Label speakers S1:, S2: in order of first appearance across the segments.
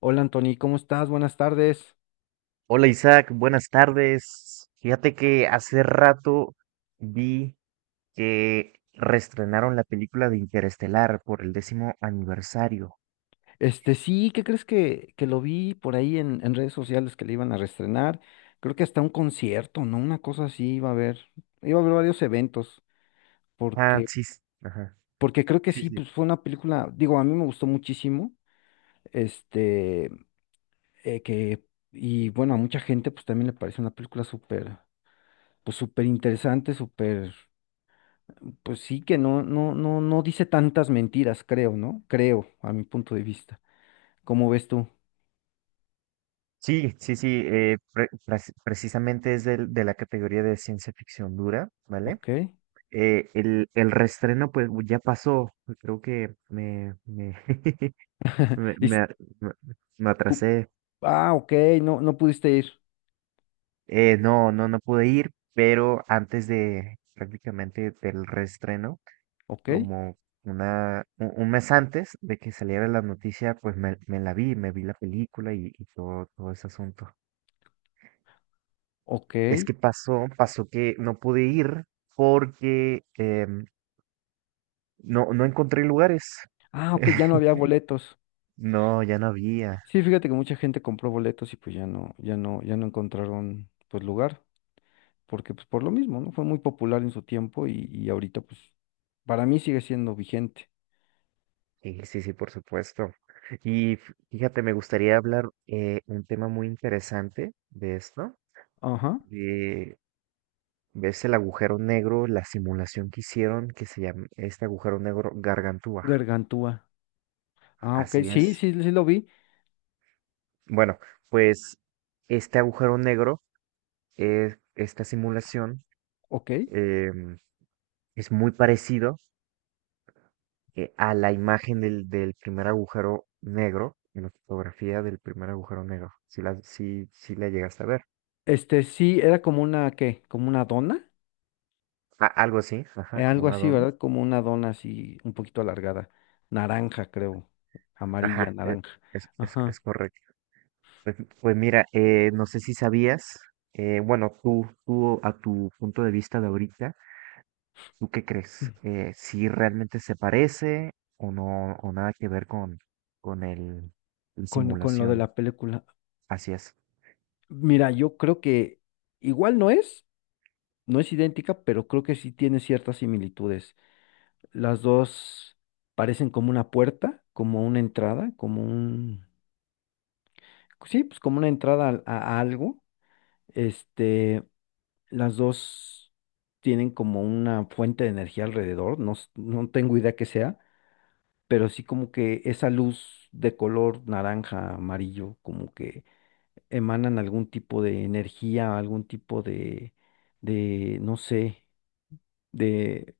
S1: Hola Anthony, ¿cómo estás? Buenas tardes.
S2: Hola Isaac, buenas tardes. Fíjate que hace rato vi que reestrenaron la película de Interestelar por el décimo aniversario.
S1: Este, sí, ¿qué crees que lo vi por ahí en redes sociales que le iban a reestrenar? Creo que hasta un concierto, ¿no? Una cosa así iba a haber. Iba a haber varios eventos,
S2: Ah,
S1: porque,
S2: sí, ajá,
S1: porque creo que
S2: sí,
S1: sí,
S2: sí.
S1: pues fue una película, digo, a mí me gustó muchísimo, este, eh, que, y bueno, a mucha gente pues también le parece una película súper, pues súper interesante, súper, pues sí que no, no, no, no dice tantas mentiras, creo, ¿no? Creo, a mi punto de vista. ¿Cómo ves tú?
S2: Sí, sí, sí, precisamente es de la categoría de ciencia ficción dura, ¿vale?
S1: Ok.
S2: El reestreno pues ya pasó, creo que me,
S1: Y
S2: me
S1: s-
S2: a- me- me
S1: pu-
S2: atrasé.
S1: ah, ok, no, no pudiste ir.
S2: No, no pude ir, pero antes de prácticamente del reestreno,
S1: Ok,
S2: como un mes antes de que saliera la noticia, pues me la vi, me vi la película y, todo ese asunto.
S1: ok.
S2: Es que pasó que no pude ir porque no, no encontré lugares.
S1: Ah, ok, ya no había boletos.
S2: No, ya no había.
S1: Sí, fíjate que mucha gente compró boletos y pues ya no, ya no, ya no encontraron pues lugar, porque pues por lo mismo, ¿no? Fue muy popular en su tiempo y ahorita pues para mí sigue siendo vigente.
S2: Sí, sí, sí, por supuesto. Y fíjate, me gustaría hablar un tema muy interesante de esto.
S1: Ajá.
S2: ¿Ves el agujero negro, la simulación que hicieron que se llama este agujero negro Gargantúa?
S1: Gargantúa. Ah, ok,
S2: Así
S1: sí,
S2: es.
S1: sí, sí lo vi.
S2: Bueno, pues este agujero negro, esta simulación,
S1: Ok.
S2: eh, es muy parecido a la imagen del primer agujero negro, en la fotografía del primer agujero negro. Si la llegaste a ver.
S1: Este, sí, era como una, ¿qué? Como una dona.
S2: A- algo así,
S1: Eh,
S2: ajá, como
S1: algo
S2: una
S1: así,
S2: dona.
S1: ¿verdad? Como una dona así, un poquito alargada. Naranja, creo. Amarilla,
S2: Ajá,
S1: naranja. Ajá.
S2: es correcto. Pues, pues mira, no sé si sabías, bueno, tú a tu punto de vista de ahorita, ¿tú qué crees? ¿Si realmente se parece o no, o nada que ver con, con el, el
S1: Con lo de
S2: simulación?
S1: la película.
S2: Así es.
S1: Mira, yo creo que igual no es idéntica, pero creo que sí tiene ciertas similitudes. Las dos parecen como una puerta, como una entrada, como un. Sí, pues como una entrada a algo. Este, las dos tienen como una fuente de energía alrededor, no, no tengo idea qué sea pero sí como que esa luz de color naranja, amarillo, como que emanan algún tipo de energía, algún tipo de, no sé, de,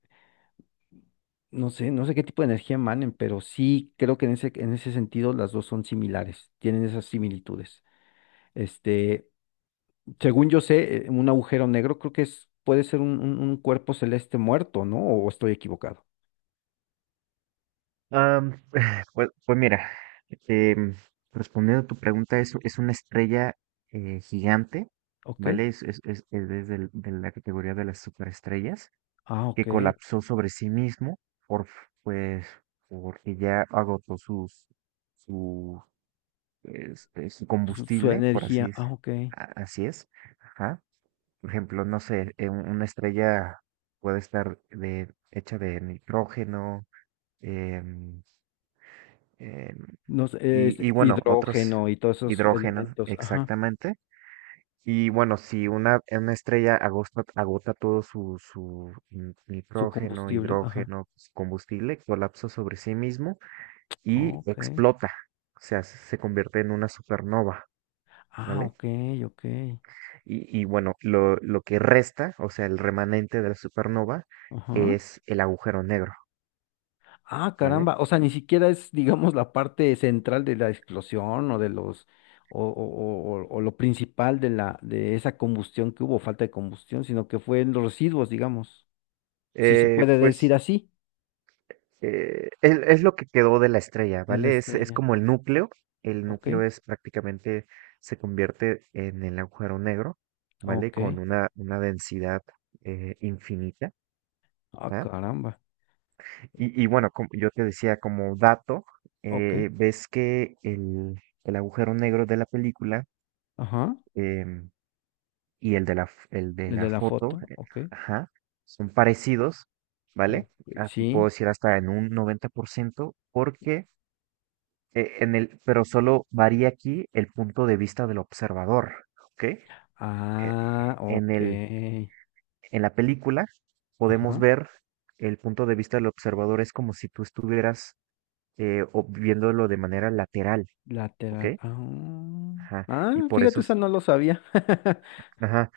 S1: no sé, no sé qué tipo de energía emanen, pero sí creo que en ese sentido las dos son similares, tienen esas similitudes. Este, según yo sé, un agujero negro creo que es, puede ser un cuerpo celeste muerto, ¿no? ¿O estoy equivocado?
S2: Am, pues, pues mira, em, respondiendo a tu pregunta, es una estrella gigante,
S1: Ok.
S2: ¿vale? Es desde de la categoría de las superestrellas,
S1: Ah,
S2: que
S1: ok.
S2: colapsó sobre sí mismo por, pues, porque ya agotó su, su
S1: Pues su
S2: combustible, por así
S1: energía.
S2: es.
S1: Ah, ok.
S2: Así es. Ajá. Por ejemplo, no sé, una estrella puede estar de, hecha de nitrógeno, em, em,
S1: No sé, es
S2: y bueno, otros
S1: hidrógeno y todos esos
S2: hidrógenos,
S1: elementos, ajá,
S2: exactamente. Y bueno, si una estrella agota todo
S1: su
S2: nitrógeno,
S1: combustible, ajá.
S2: hidrógeno, su combustible, colapsa sobre sí mismo y
S1: Ok.
S2: explota. O sea, se convierte en una supernova,
S1: Ah,
S2: ¿vale?
S1: ok, ok.
S2: Y bueno, lo que resta, o sea, el remanente de la supernova
S1: Ajá.
S2: es el agujero negro,
S1: Ah,
S2: ¿vale?
S1: caramba. O sea, ni siquiera es, digamos, la parte central de la explosión o de los, o lo principal de esa combustión que hubo, falta de combustión, sino que fue en los residuos, digamos, si se puede decir
S2: Pues
S1: así,
S2: es lo que quedó de la estrella,
S1: de la
S2: ¿vale? Es
S1: estrella.
S2: como el núcleo. El
S1: Ok,
S2: núcleo es prácticamente, se convierte en el agujero negro, ¿vale?
S1: ok.
S2: Con una densidad infinita.
S1: Ah,
S2: ¿Ah?
S1: caramba.
S2: Y bueno, como yo te decía como dato,
S1: Ok.
S2: ves que el agujero negro de la película
S1: Ajá.
S2: em, y el de la, el de
S1: El de
S2: la
S1: la
S2: foto,
S1: foto, ok.
S2: ajá, son parecidos,
S1: Ok,
S2: ¿vale? Ah, te puedo
S1: sí.
S2: decir hasta en un 90% porque pero solo varía aquí el punto de vista del observador, ¿ok?
S1: Ah,
S2: En
S1: ok.
S2: el, en la película podemos
S1: Ajá.
S2: ver el punto de vista del observador es como si tú estuvieras viéndolo de manera lateral, ¿ok?
S1: Lateral. Ah,
S2: Ajá, y
S1: ah,
S2: por
S1: fíjate,
S2: eso,
S1: esa no lo sabía.
S2: ajá,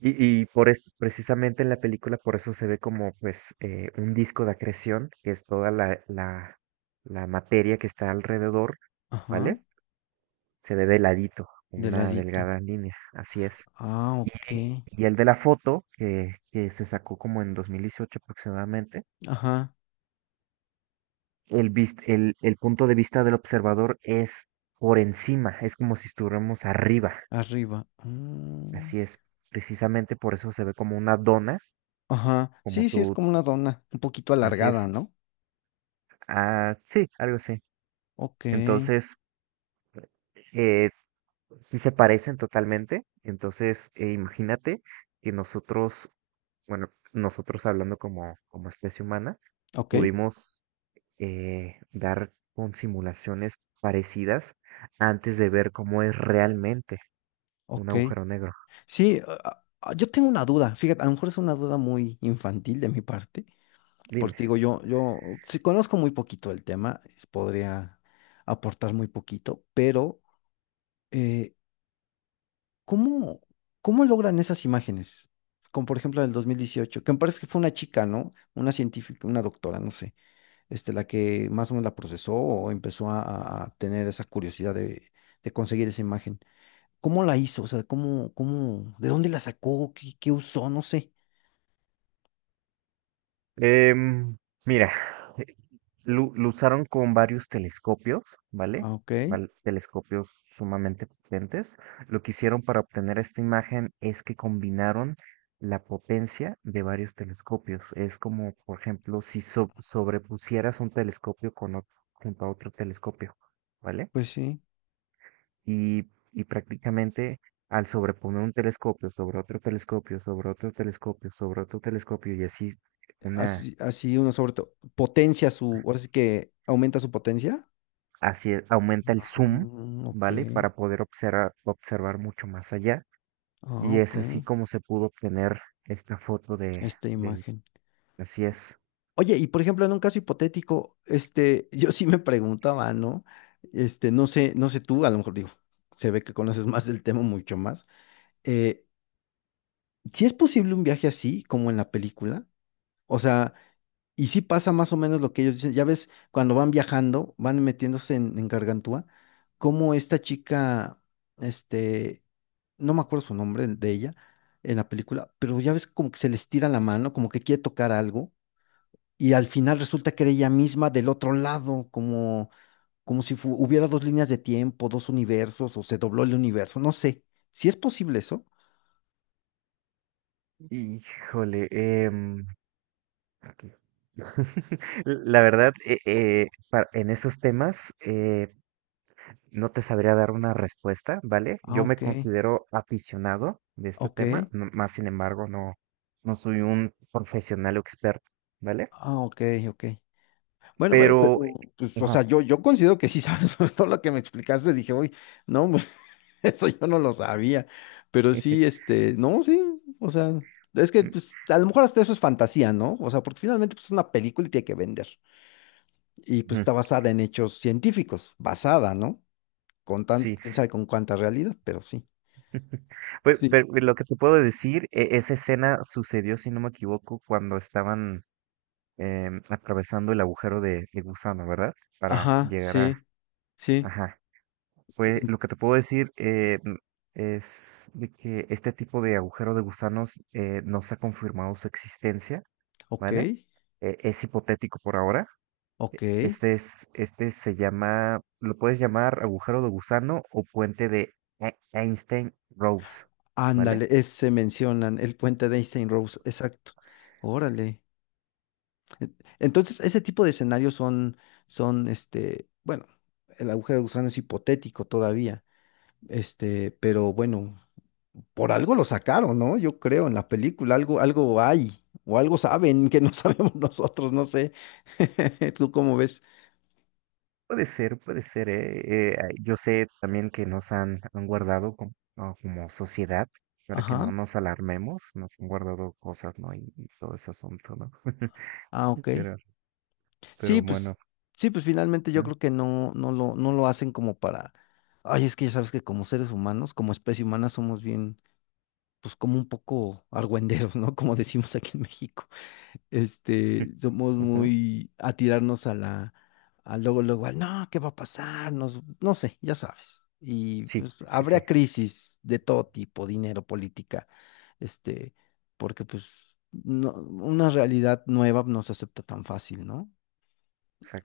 S2: y, precisamente en la película por eso se ve como pues un disco de acreción, que es toda la materia que está alrededor,
S1: Ajá.
S2: ¿vale? Se ve de ladito,
S1: De
S2: una
S1: ladito.
S2: delgada línea, así es.
S1: Ah, ok.
S2: Y el de la foto, que se sacó como en 2018 aproximadamente,
S1: Ajá.
S2: el punto de vista del observador es por encima, es como si estuviéramos arriba.
S1: Arriba. Mm,
S2: Así es, precisamente por eso se ve como una dona,
S1: ajá.
S2: como
S1: Sí, sí, es
S2: tú,
S1: como una dona. Un poquito
S2: así
S1: alargada,
S2: es.
S1: ¿no?
S2: Ah, sí, algo así.
S1: Ok.
S2: Entonces, eh, sí se parecen totalmente. Entonces, imagínate que nosotros, bueno, nosotros hablando como especie humana,
S1: Ok.
S2: pudimos dar con simulaciones parecidas antes de ver cómo es realmente un
S1: Ok.
S2: agujero negro.
S1: Sí, yo tengo una duda. Fíjate, a lo mejor es una duda muy infantil de mi parte.
S2: Dime.
S1: Porque digo, yo, si conozco muy poquito el tema, podría aportar muy poquito, pero eh, ¿cómo, cómo logran esas imágenes? Como por ejemplo del 2018 que me parece que fue una chica, ¿no? Una científica, una doctora, no sé, este, la que más o menos la procesó o empezó a tener esa curiosidad de conseguir esa imagen. ¿Cómo la hizo? O sea, ¿de dónde la sacó? ¿Qué usó? No sé.
S2: Em, mira, eh, lo usaron con varios telescopios, ¿vale?
S1: Ah, ok,
S2: Telescopios sumamente potentes. Lo que hicieron para obtener esta imagen es que combinaron la potencia de varios telescopios. Es como, por ejemplo, si sobrepusieras un telescopio con junto a otro telescopio, ¿vale?
S1: pues sí.
S2: Y, y prácticamente al sobreponer un telescopio sobre otro telescopio, sobre otro telescopio, sobre otro telescopio y así una,
S1: Así, así uno sobre todo potencia su, ahora sí que aumenta su potencia.
S2: así aumenta el
S1: Ah,
S2: zoom,
S1: ok.
S2: ¿vale? Para poder observar mucho más allá.
S1: Ah,
S2: Y
S1: ok.
S2: es así como se pudo obtener esta foto
S1: Esta
S2: del,
S1: imagen.
S2: así es.
S1: Oye, y por ejemplo, en un caso hipotético, este, yo sí me preguntaba, ¿no? Este, no sé, no sé tú, a lo mejor digo, se ve que conoces más del tema, mucho más. Eh, ¿sí es posible un viaje así, como en la película? O sea, y sí pasa más o menos lo que ellos dicen. Ya ves, cuando van viajando, van metiéndose en Gargantúa, como esta chica, este, no me acuerdo su nombre de ella en la película, pero ya ves como que se les tira la mano, como que quiere tocar algo y al final resulta que era ella misma del otro lado, como si hubiera dos líneas de tiempo, dos universos, o se dobló el universo, no sé. ¿Si es posible eso?
S2: Híjole, aquí. La verdad, en esos temas, no te sabría dar una respuesta, ¿vale?
S1: Ah,
S2: Yo me
S1: ok,
S2: considero aficionado de este
S1: ok,
S2: tema, no, más sin embargo, no, no soy un profesional o experto, ¿vale?
S1: ah, ok, ok. Bueno, pero,
S2: Pero,
S1: pues, o
S2: ajá,
S1: sea, yo considero que sí sabes todo lo que me explicaste, dije, uy, no, pues, eso yo no lo sabía, pero sí, este, no, sí, o sea, es que, pues, a lo mejor hasta eso es fantasía, ¿no? O sea, porque finalmente, pues, es una película y tiene que vender y pues
S2: ujú,
S1: está basada en hechos científicos, basada, ¿no? Con tan,
S2: sí.
S1: quién sabe con cuánta realidad, pero sí.
S2: Pues,
S1: Sí.
S2: pero lo que te puedo decir, esa escena sucedió, si no me equivoco, cuando estaban atravesando el agujero de gusano, ¿verdad? Para
S1: Ajá,
S2: llegar a,
S1: sí, sí.
S2: ajá. Pues
S1: Eh,
S2: lo que te puedo decir es de que este tipo de agujero de gusanos no se ha confirmado su existencia,
S1: ok,
S2: ¿vale? Es hipotético por ahora.
S1: ok.
S2: Este es, este se llama, lo puedes llamar agujero de gusano o puente de Einstein-Rose, ¿vale?
S1: Ándale, ese mencionan, el puente de Einstein-Rose, exacto. Órale. Eh, Entonces, ese tipo de escenarios son, este, bueno, el agujero de gusano es hipotético todavía, este, pero bueno, por algo lo sacaron, ¿no? Yo creo, en la película, algo hay, o algo saben que no sabemos nosotros, no sé. ¿Tú cómo ves?
S2: Puede ser, puede ser. Eh, ah, yo sé también que han guardado no, como sociedad para que no
S1: Ajá.
S2: nos alarmemos, nos han guardado cosas, ¿no? Y todo ese asunto, ¿no?
S1: Ah, ok.
S2: Pero,
S1: Sí,
S2: pero
S1: pues,
S2: bueno,
S1: sí, pues finalmente yo
S2: ¿eh?
S1: creo que no, no lo hacen como para. Ay, es que ya sabes que como seres humanos, como especie humana, somos bien, pues como un poco argüenderos, ¿no? Como decimos aquí en México. Este, somos
S2: Ujú.
S1: muy a tirarnos a la, a luego, luego, al, no, ¿qué va a pasar? No sé, ya sabes. Y
S2: Sí,
S1: pues
S2: sí, sí,
S1: habría crisis de todo tipo, dinero, política, este, porque pues no, una realidad nueva no se acepta tan fácil, ¿no?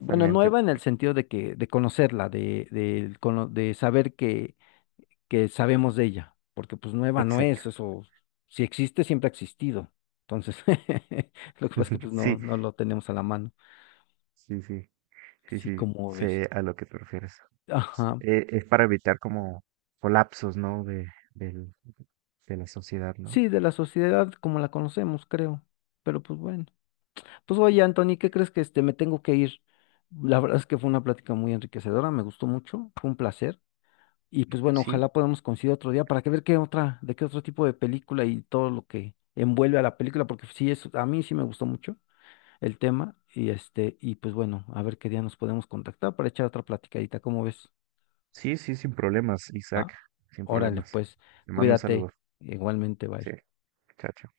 S1: Bueno, nueva en el sentido de conocerla, de saber que sabemos de ella, porque pues nueva no
S2: exacto.
S1: es, eso, si existe, siempre ha existido. Entonces, lo que pasa es que pues no,
S2: Sí,
S1: no lo tenemos a la mano.
S2: sí, sí, sí,
S1: Sí,
S2: sí,
S1: como ves.
S2: sé a lo que te refieres.
S1: Ajá.
S2: Es para evitar como colapsos, ¿no? De, del- de la sociedad, ¿no?
S1: Sí, de la sociedad como la conocemos, creo. Pero pues bueno. Pues oye, Anthony, ¿qué crees que este me tengo que ir? La verdad es que fue una plática muy enriquecedora, me gustó mucho, fue un placer. Y pues bueno,
S2: Sí,
S1: ojalá podamos coincidir otro día para que ver qué otra, de qué otro tipo de película y todo lo que envuelve a la película, porque sí es, a mí sí me gustó mucho el tema y este, y pues bueno, a ver qué día nos podemos contactar para echar otra platicadita, ¿cómo ves?
S2: sí, sí, sin problemas, Isaac,
S1: ¿Va?
S2: sin
S1: Órale,
S2: problemas.
S1: pues,
S2: Te mando un
S1: cuídate,
S2: saludo.
S1: igualmente,
S2: Sí,
S1: bye.
S2: chao.